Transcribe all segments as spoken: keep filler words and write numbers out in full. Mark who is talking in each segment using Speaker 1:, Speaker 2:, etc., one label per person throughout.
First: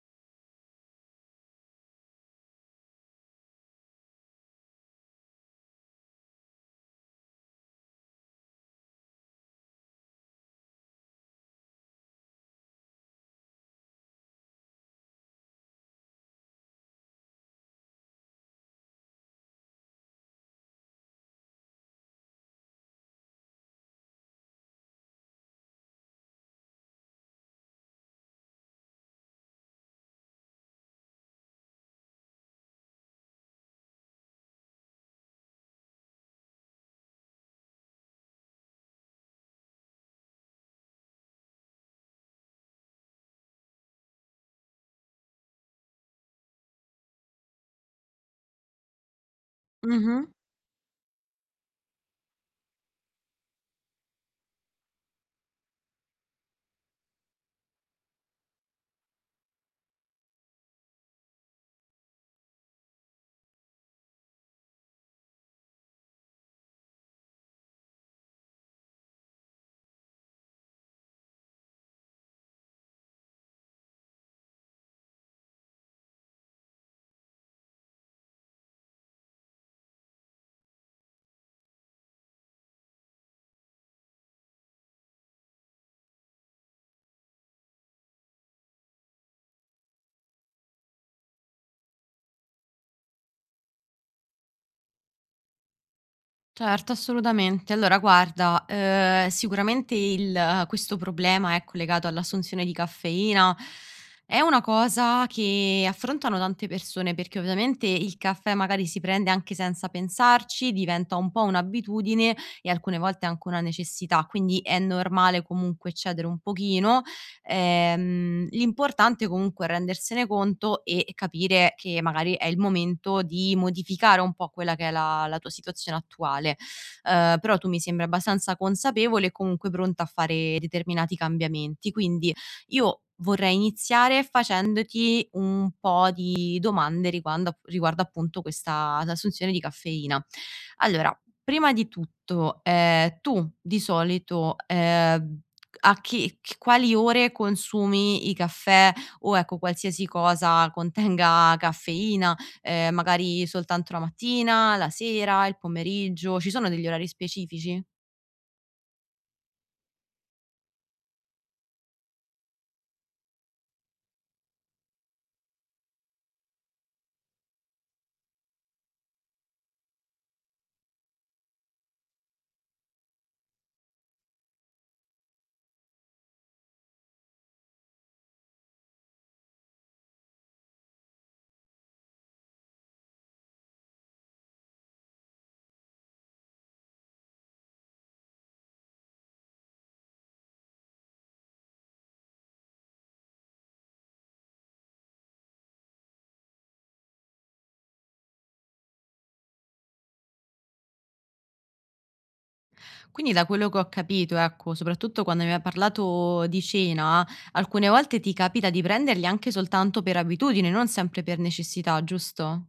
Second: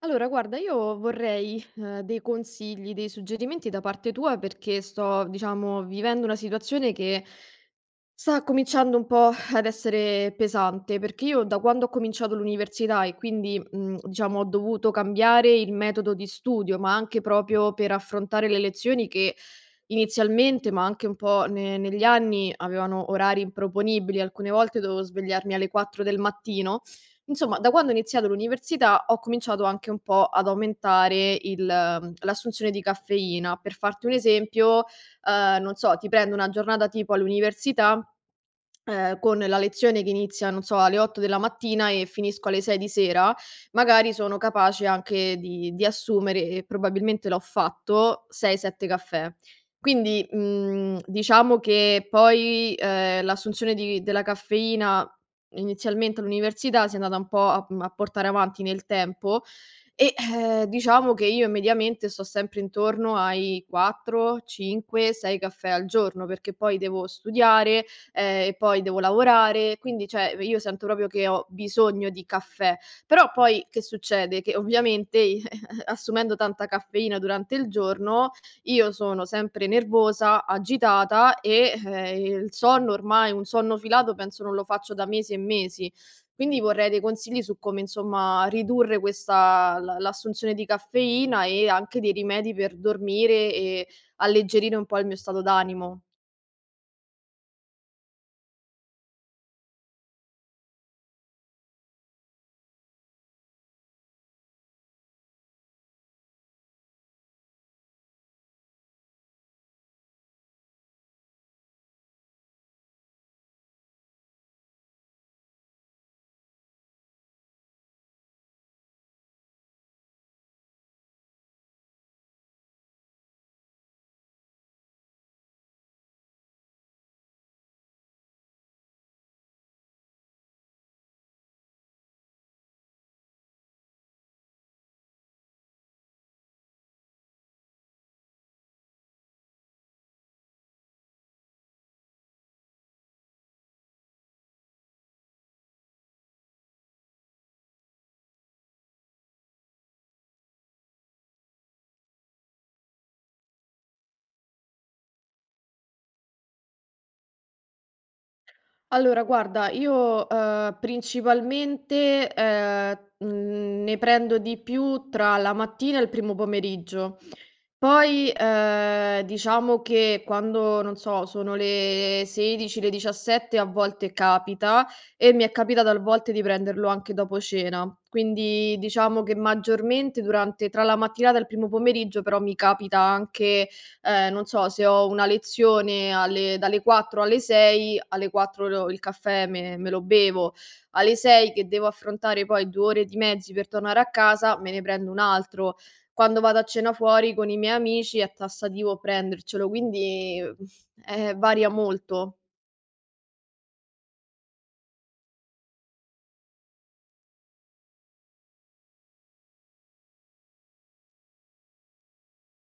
Speaker 1: Allora, guarda, io vorrei, ehm, dei consigli, dei suggerimenti da parte tua perché sto, diciamo, vivendo una situazione che sta cominciando un po' ad essere pesante, perché io da quando ho cominciato l'università e quindi, mhmm, diciamo ho dovuto cambiare il metodo di studio, ma anche proprio per affrontare le lezioni che inizialmente, ma anche un po' ne negli anni, avevano orari improponibili, alcune volte dovevo svegliarmi alle quattro del mattino. Insomma, da quando ho iniziato l'università ho cominciato anche un po' ad aumentare il mhmm, l'assunzione di caffeina. Per farti un esempio, uhm, non so, ti prendo una giornata tipo all'università, ehm, con la lezione che inizia, non so, alle otto della mattina e finisco alle sei di sera, magari sono capace anche di di assumere, e probabilmente l'ho fatto, sei, sette caffè.
Speaker 2: Mh-mh.
Speaker 1: Quindi, mhmm, diciamo che poi, ehm, l'assunzione di della caffeina inizialmente all'università si è andata un po' a mhmm, a portare avanti nel tempo e, ehm, diciamo che io mediamente sto sempre intorno ai quattro, cinque, sei caffè al giorno, perché poi devo studiare, ehm, e poi devo lavorare, quindi cioè io sento proprio che ho bisogno di caffè. Però poi che succede? Che ovviamente i assumendo tanta caffeina durante il giorno, io sono sempre nervosa, agitata e, ehm, il sonno, ormai un sonno filato penso non lo faccio da mesi e mesi. Quindi vorrei dei consigli su come, insomma, ridurre questa la l'assunzione di caffeina e anche dei rimedi per dormire e alleggerire un po' il mio stato d'animo.
Speaker 2: Certo, assolutamente. Allora guarda, ehm, sicuramente il eh, questo problema, ecco, legato all'assunzione di caffeina è una cosa che affrontano tante persone, perché ovviamente il caffè magari si prende anche senza pensarci, diventa un po' un'abitudine e alcune volte anche una necessità, quindi è normale comunque cedere un pochino. Ehm, l'importante comunque è rendersene conto e capire che magari è il momento di modificare un po' quella che è la la tua situazione attuale. Uhm, però tu mi sembri abbastanza consapevole e comunque pronta a fare determinati cambiamenti. Quindi io vorrei iniziare facendoti un po' di domande riguando app riguardo appunto questa assunzione di caffeina. Allora, prima di tutto, ehm, tu di solito, ehm a che c quali ore consumi i caffè o ecco qualsiasi cosa contenga caffeina, ehm, magari soltanto la mattina, la sera, il pomeriggio, ci sono degli orari specifici?
Speaker 1: Allora guarda, io, uhm, principalmente, ehm, mhmm, ne prendo di più tra la mattina e il primo pomeriggio, poi, ehm, diciamo che quando, non so, sono le sedici, le diciassette, a volte capita e mi è capitato a volte di prenderlo anche dopo cena. Quindi diciamo che maggiormente durante tra la mattinata e il primo pomeriggio, però mi capita anche, ehm, non so, se ho una lezione alle dalle quattro alle sei, alle quattro lo il caffè me me lo bevo, alle sei che devo affrontare poi due ore di mezzi per tornare a casa, me ne prendo un altro. Quando vado a cena fuori con i miei amici è tassativo prendercelo, quindi, mhmm, eh, varia molto.
Speaker 2: Quindi da quello che ho capito, ecco, soprattutto quando mi hai parlato di cena, alcune volte ti capita di prenderli anche soltanto per abitudine, non sempre per necessità, giusto?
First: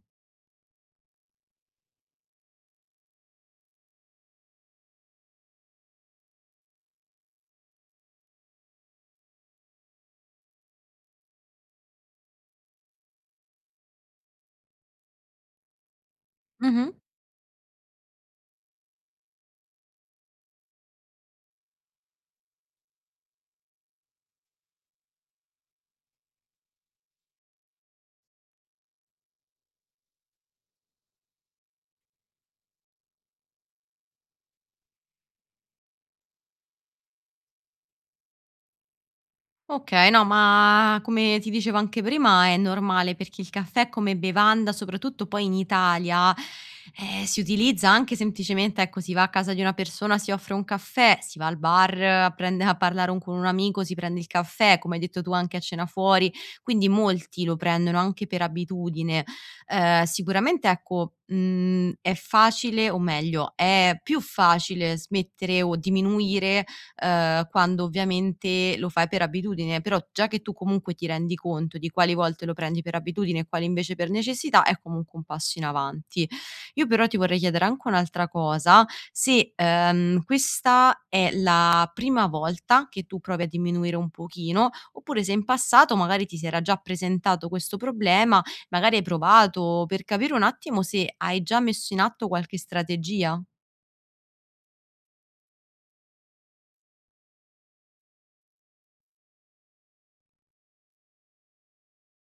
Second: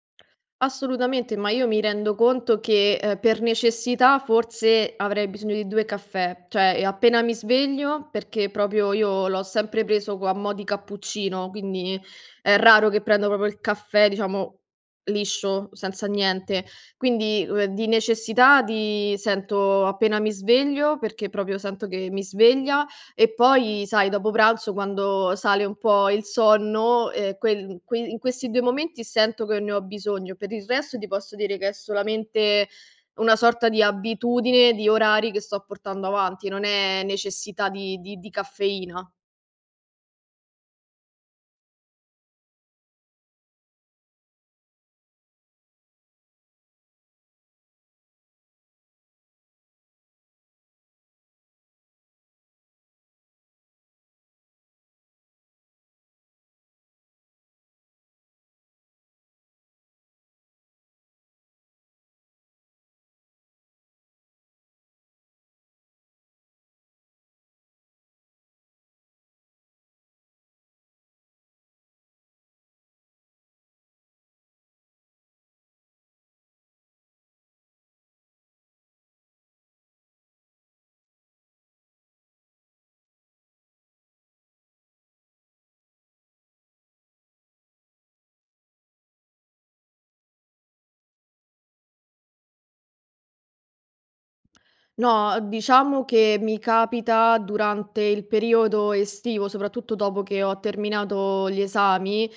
Speaker 1: Assolutamente, ma io mi rendo conto che, ehm, per necessità forse avrei bisogno di due caffè, cioè appena mi sveglio, perché proprio io l'ho sempre preso co a mo' di cappuccino, quindi è raro che prendo proprio il caffè, diciamo, liscio, senza niente.
Speaker 2: Mh-mh.
Speaker 1: Quindi, uhm, di necessità di sento appena mi sveglio, perché proprio sento che mi sveglia. E poi sai, dopo pranzo quando sale un po' il sonno, ehm, quel qui in questi due momenti sento che ne ho bisogno. Per il resto ti posso dire che è solamente una sorta di abitudine, di orari che sto portando avanti, non è necessità di di di caffeina.
Speaker 2: Okay, no, ma come ti dicevo anche prima è normale perché il caffè come bevanda, soprattutto poi in Italia, ehm, si utilizza anche semplicemente ecco, si va a casa di una persona, si offre un caffè, si va al bar a prende a parlare un con un amico, si prende il caffè, come hai detto tu anche a cena fuori, quindi molti lo prendono anche per abitudine. Ehm, sicuramente ecco, mhmm, è facile o meglio è più facile smettere o diminuire ehm, quando ovviamente lo fai per abitudine, però già che tu comunque ti rendi conto di quali volte lo prendi per abitudine e quali invece per necessità, è comunque un passo in avanti. Io però ti vorrei chiedere anche un'altra cosa, se, ehm, questa è la prima volta che tu provi a diminuire un pochino, oppure se in passato magari ti si era già presentato questo problema, magari hai provato per capire un attimo se hai già messo in atto qualche strategia.
Speaker 1: No, diciamo che mi capita durante il periodo estivo, soprattutto dopo che ho terminato gli esami,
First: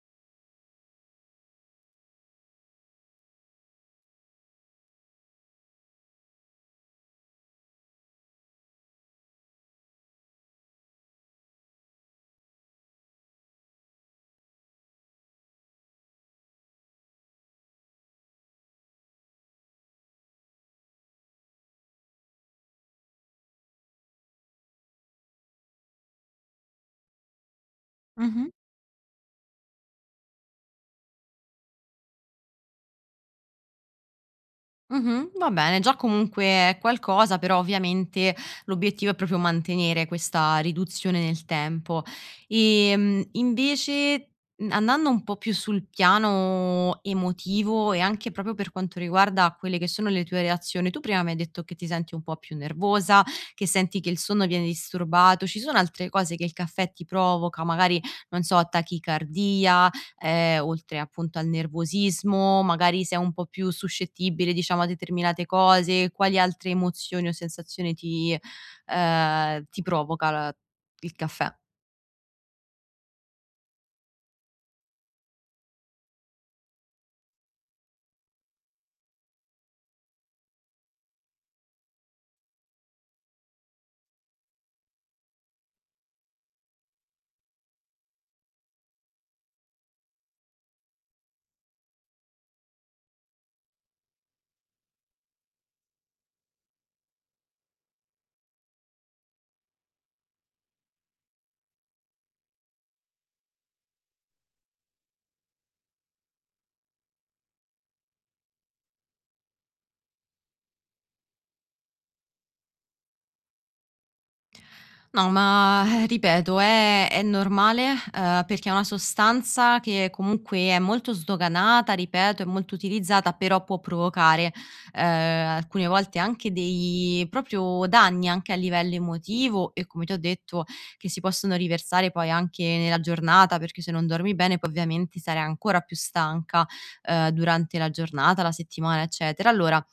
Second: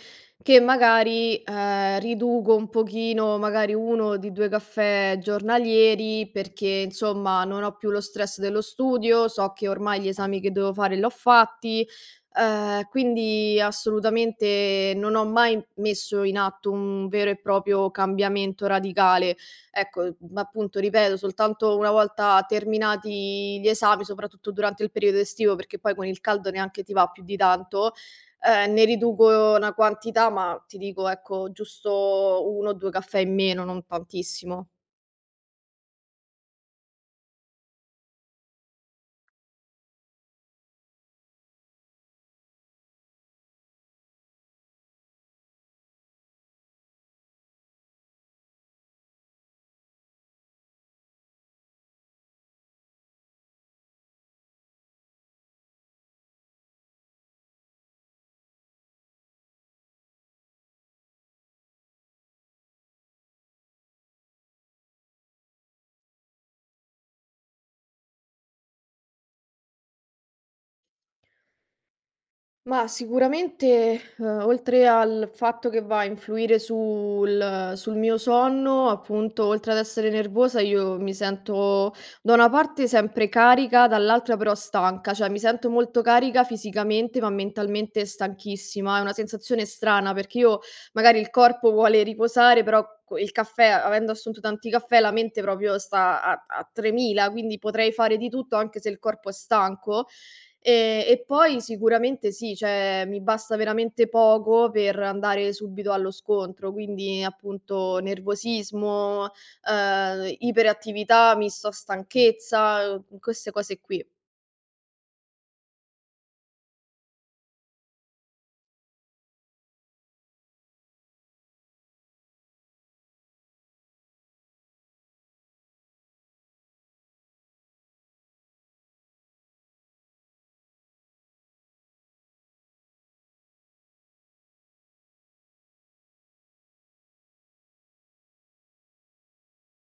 Speaker 1: che magari, eh, riduco un pochino, magari uno di due caffè giornalieri, perché insomma non ho più lo stress dello studio, so che ormai gli esami che devo fare li ho fatti, eh, quindi assolutamente non ho mai messo in atto un vero e proprio cambiamento radicale. Ecco, mhmm, appunto ripeto, soltanto una volta terminati gli esami, soprattutto durante il periodo estivo, perché poi con il caldo neanche ti va più di tanto,
Speaker 2: Mhm.
Speaker 1: ehm, ne riduco una quantità, ma ti dico, ecco, giusto uno o due caffè in meno, non tantissimo.
Speaker 2: Mh-mh, va bene, già comunque è qualcosa, però ovviamente l'obiettivo è proprio mantenere questa riduzione nel tempo. Ehm, invece, mhmm, andando un po' più sul piano emotivo e anche proprio per quanto riguarda quelle che sono le tue reazioni, tu prima mi hai detto che ti senti un po' più nervosa, che senti che il sonno viene disturbato, ci sono altre cose che il caffè ti provoca, magari non so, tachicardia, ehm, oltre appunto al nervosismo, magari sei un po' più suscettibile, diciamo, a determinate cose, quali altre emozioni o sensazioni ti ehm, ti provoca la il caffè?
Speaker 1: Ma sicuramente, uhm, oltre al fatto che va a influire sul sul mio sonno, appunto, oltre ad essere nervosa io mi sento da una parte sempre carica, dall'altra però stanca, cioè mi sento molto carica fisicamente, ma mentalmente stanchissima. È una sensazione strana, perché io magari il corpo vuole riposare, però co il caffè, avendo assunto tanti caffè, la mente proprio sta a a tremila, quindi potrei fare di tutto anche se il corpo è stanco. Ehm, e poi sicuramente sì, cioè mi basta veramente poco per andare subito allo scontro, quindi appunto nervosismo, ehm, iperattività, misto a stanchezza, queste cose qui.
Speaker 2: No, ma, eh, ripeto è è normale, ehm, perché è una sostanza che comunque è molto sdoganata, ripeto, è molto utilizzata, però può provocare, ehm, alcune volte anche dei proprio danni, anche a livello emotivo e come ti ho detto che si possono riversare poi anche nella giornata, perché se non dormi bene poi ovviamente sarai ancora più stanca, ehm, durante la giornata, la settimana, eccetera. Allora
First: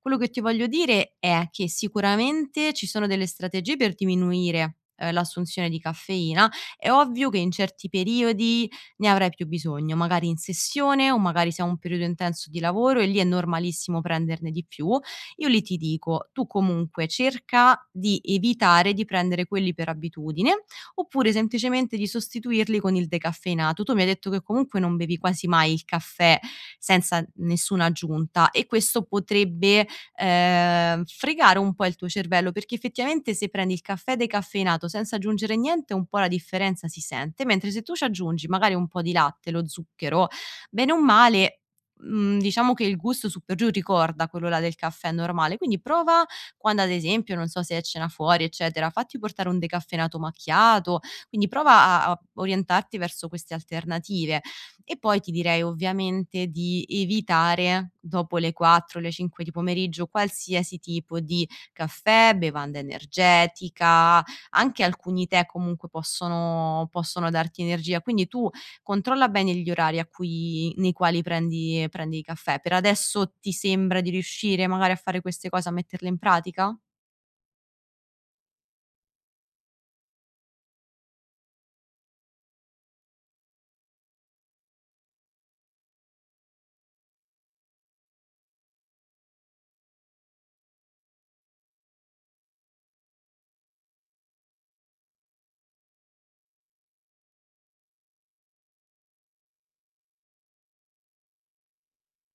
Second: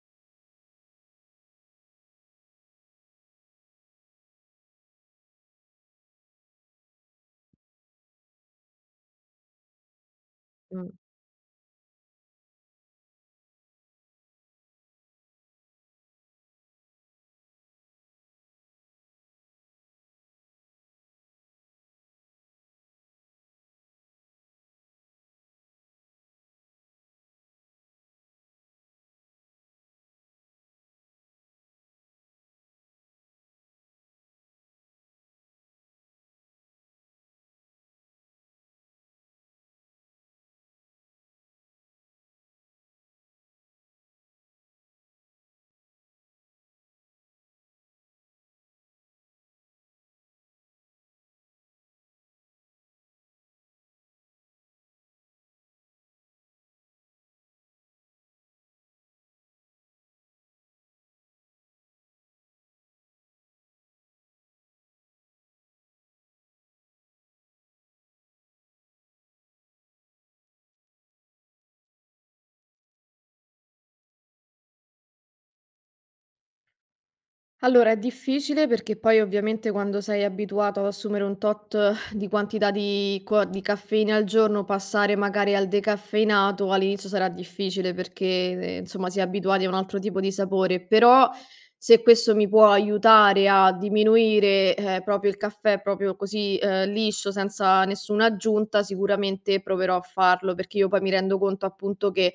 Speaker 2: quello che ti voglio dire è che sicuramente ci sono delle strategie per diminuire, ehm, l'assunzione di caffeina. È ovvio che in certi periodi ne avrai più bisogno, magari in
Speaker 1: Mh.
Speaker 2: sessione o magari se hai un periodo intenso di lavoro e lì è normalissimo prenderne di più. Io lì ti dico: tu comunque cerca di evitare di prendere quelli per abitudine, oppure semplicemente di sostituirli con il decaffeinato. Tu mi hai detto che comunque non bevi quasi mai il caffè senza nessuna aggiunta e questo potrebbe ehm, fregare un po' il tuo cervello, perché effettivamente se prendi il caffè decaffeinato senza aggiungere niente un po' la differenza si sente, mentre se tu ci aggiungi magari un po' di latte, lo zucchero, bene o male, mhmm, diciamo che il gusto su per giù ricorda quello là del caffè normale. Quindi prova quando ad esempio, non so, sei a cena fuori eccetera, fatti portare un decaffeinato macchiato, quindi prova a a orientarti verso queste alternative. E poi ti direi ovviamente di evitare dopo le quattro, le cinque di pomeriggio qualsiasi tipo di caffè, bevanda energetica, anche alcuni tè comunque possono possono darti energia. Quindi tu controlla bene gli orari a cui nei quali prendi prendi il caffè. Per adesso ti sembra di riuscire magari a fare queste cose, a metterle in pratica?
Speaker 1: Allora è difficile perché poi ovviamente quando sei abituato ad assumere un tot, eh, di quantità di co di caffeina al giorno, passare magari al decaffeinato all'inizio sarà difficile perché, ehm, insomma si è abituati a un altro tipo di sapore, però se questo mi può aiutare a diminuire, ehm, proprio il caffè, proprio così, ehm, liscio senza nessuna aggiunta, sicuramente proverò a farlo, perché io poi mi rendo conto appunto che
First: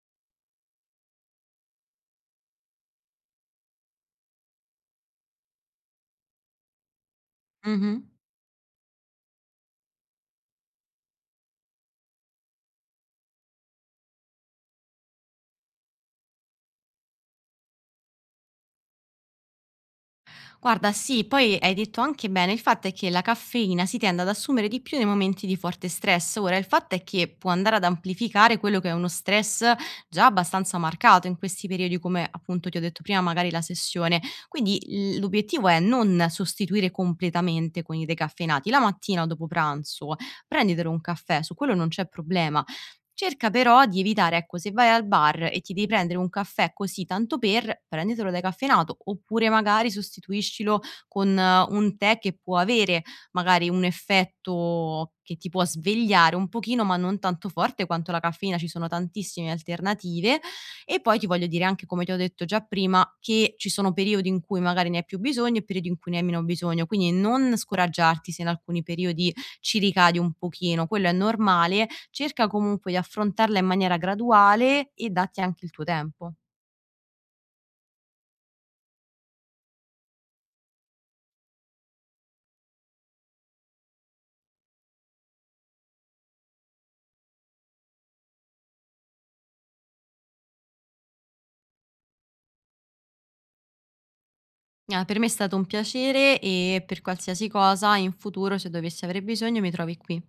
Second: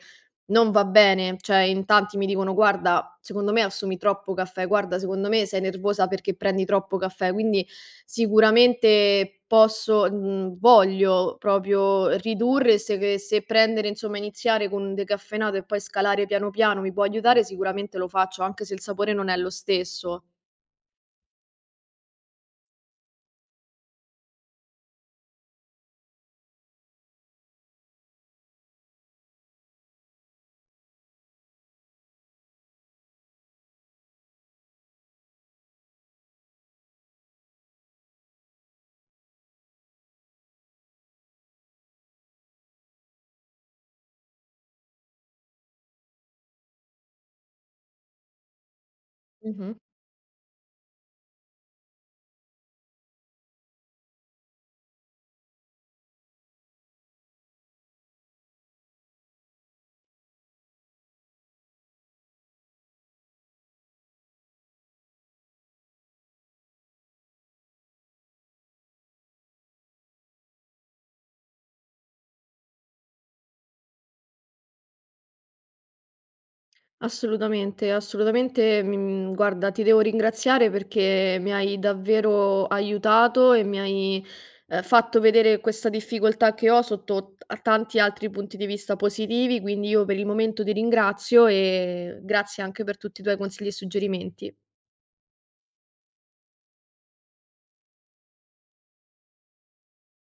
Speaker 1: non va bene. Cioè, in tanti mi dicono: "Guarda, secondo me assumi troppo caffè, guarda secondo me sei nervosa perché prendi troppo caffè". Quindi
Speaker 2: Mh-mh.
Speaker 1: sicuramente posso mhmm, voglio proprio ridurre, se che se prendere, insomma iniziare con un decaffeinato e poi scalare piano piano mi può aiutare, sicuramente lo faccio, anche se il sapore non è lo stesso.
Speaker 2: Guarda, sì, poi hai detto anche bene, il fatto è che la caffeina si tende ad assumere di più nei momenti di forte stress. Ora, il fatto è che può andare ad amplificare quello che è uno stress già abbastanza marcato in questi periodi, come appunto ti ho detto prima, magari la sessione. Quindi l- l'obiettivo è non sostituire completamente con i decaffeinati. La mattina o dopo pranzo prenditelo un caffè, su quello non c'è problema. Cerca però di evitare, ecco, se vai al bar e ti devi prendere un caffè così tanto per, prenditelo decaffeinato oppure
Speaker 1: Mh-mh.
Speaker 2: magari sostituiscilo con eh, un tè che può avere magari un effetto che ti può svegliare un pochino, ma non tanto forte quanto la caffeina, ci sono tantissime alternative. E poi ti voglio dire anche, come ti ho detto già prima, che ci sono periodi in cui magari ne hai più bisogno e periodi in cui ne hai meno bisogno, quindi non scoraggiarti se in alcuni periodi ci ricadi un pochino, quello è normale. Cerca comunque di affrontarla in maniera graduale e datti anche il tuo tempo.
Speaker 1: Assolutamente, assolutamente. mhmm, guarda, ti devo ringraziare perché mi hai davvero aiutato e mi hai, ehm, fatto vedere questa difficoltà che ho sotto t a tanti altri punti di vista positivi, quindi io per il momento ti ringrazio e grazie anche per tutti i tuoi consigli e suggerimenti.
Speaker 2: Ah, per me è stato un piacere e per qualsiasi cosa in futuro, se dovessi avere bisogno, mi trovi qui.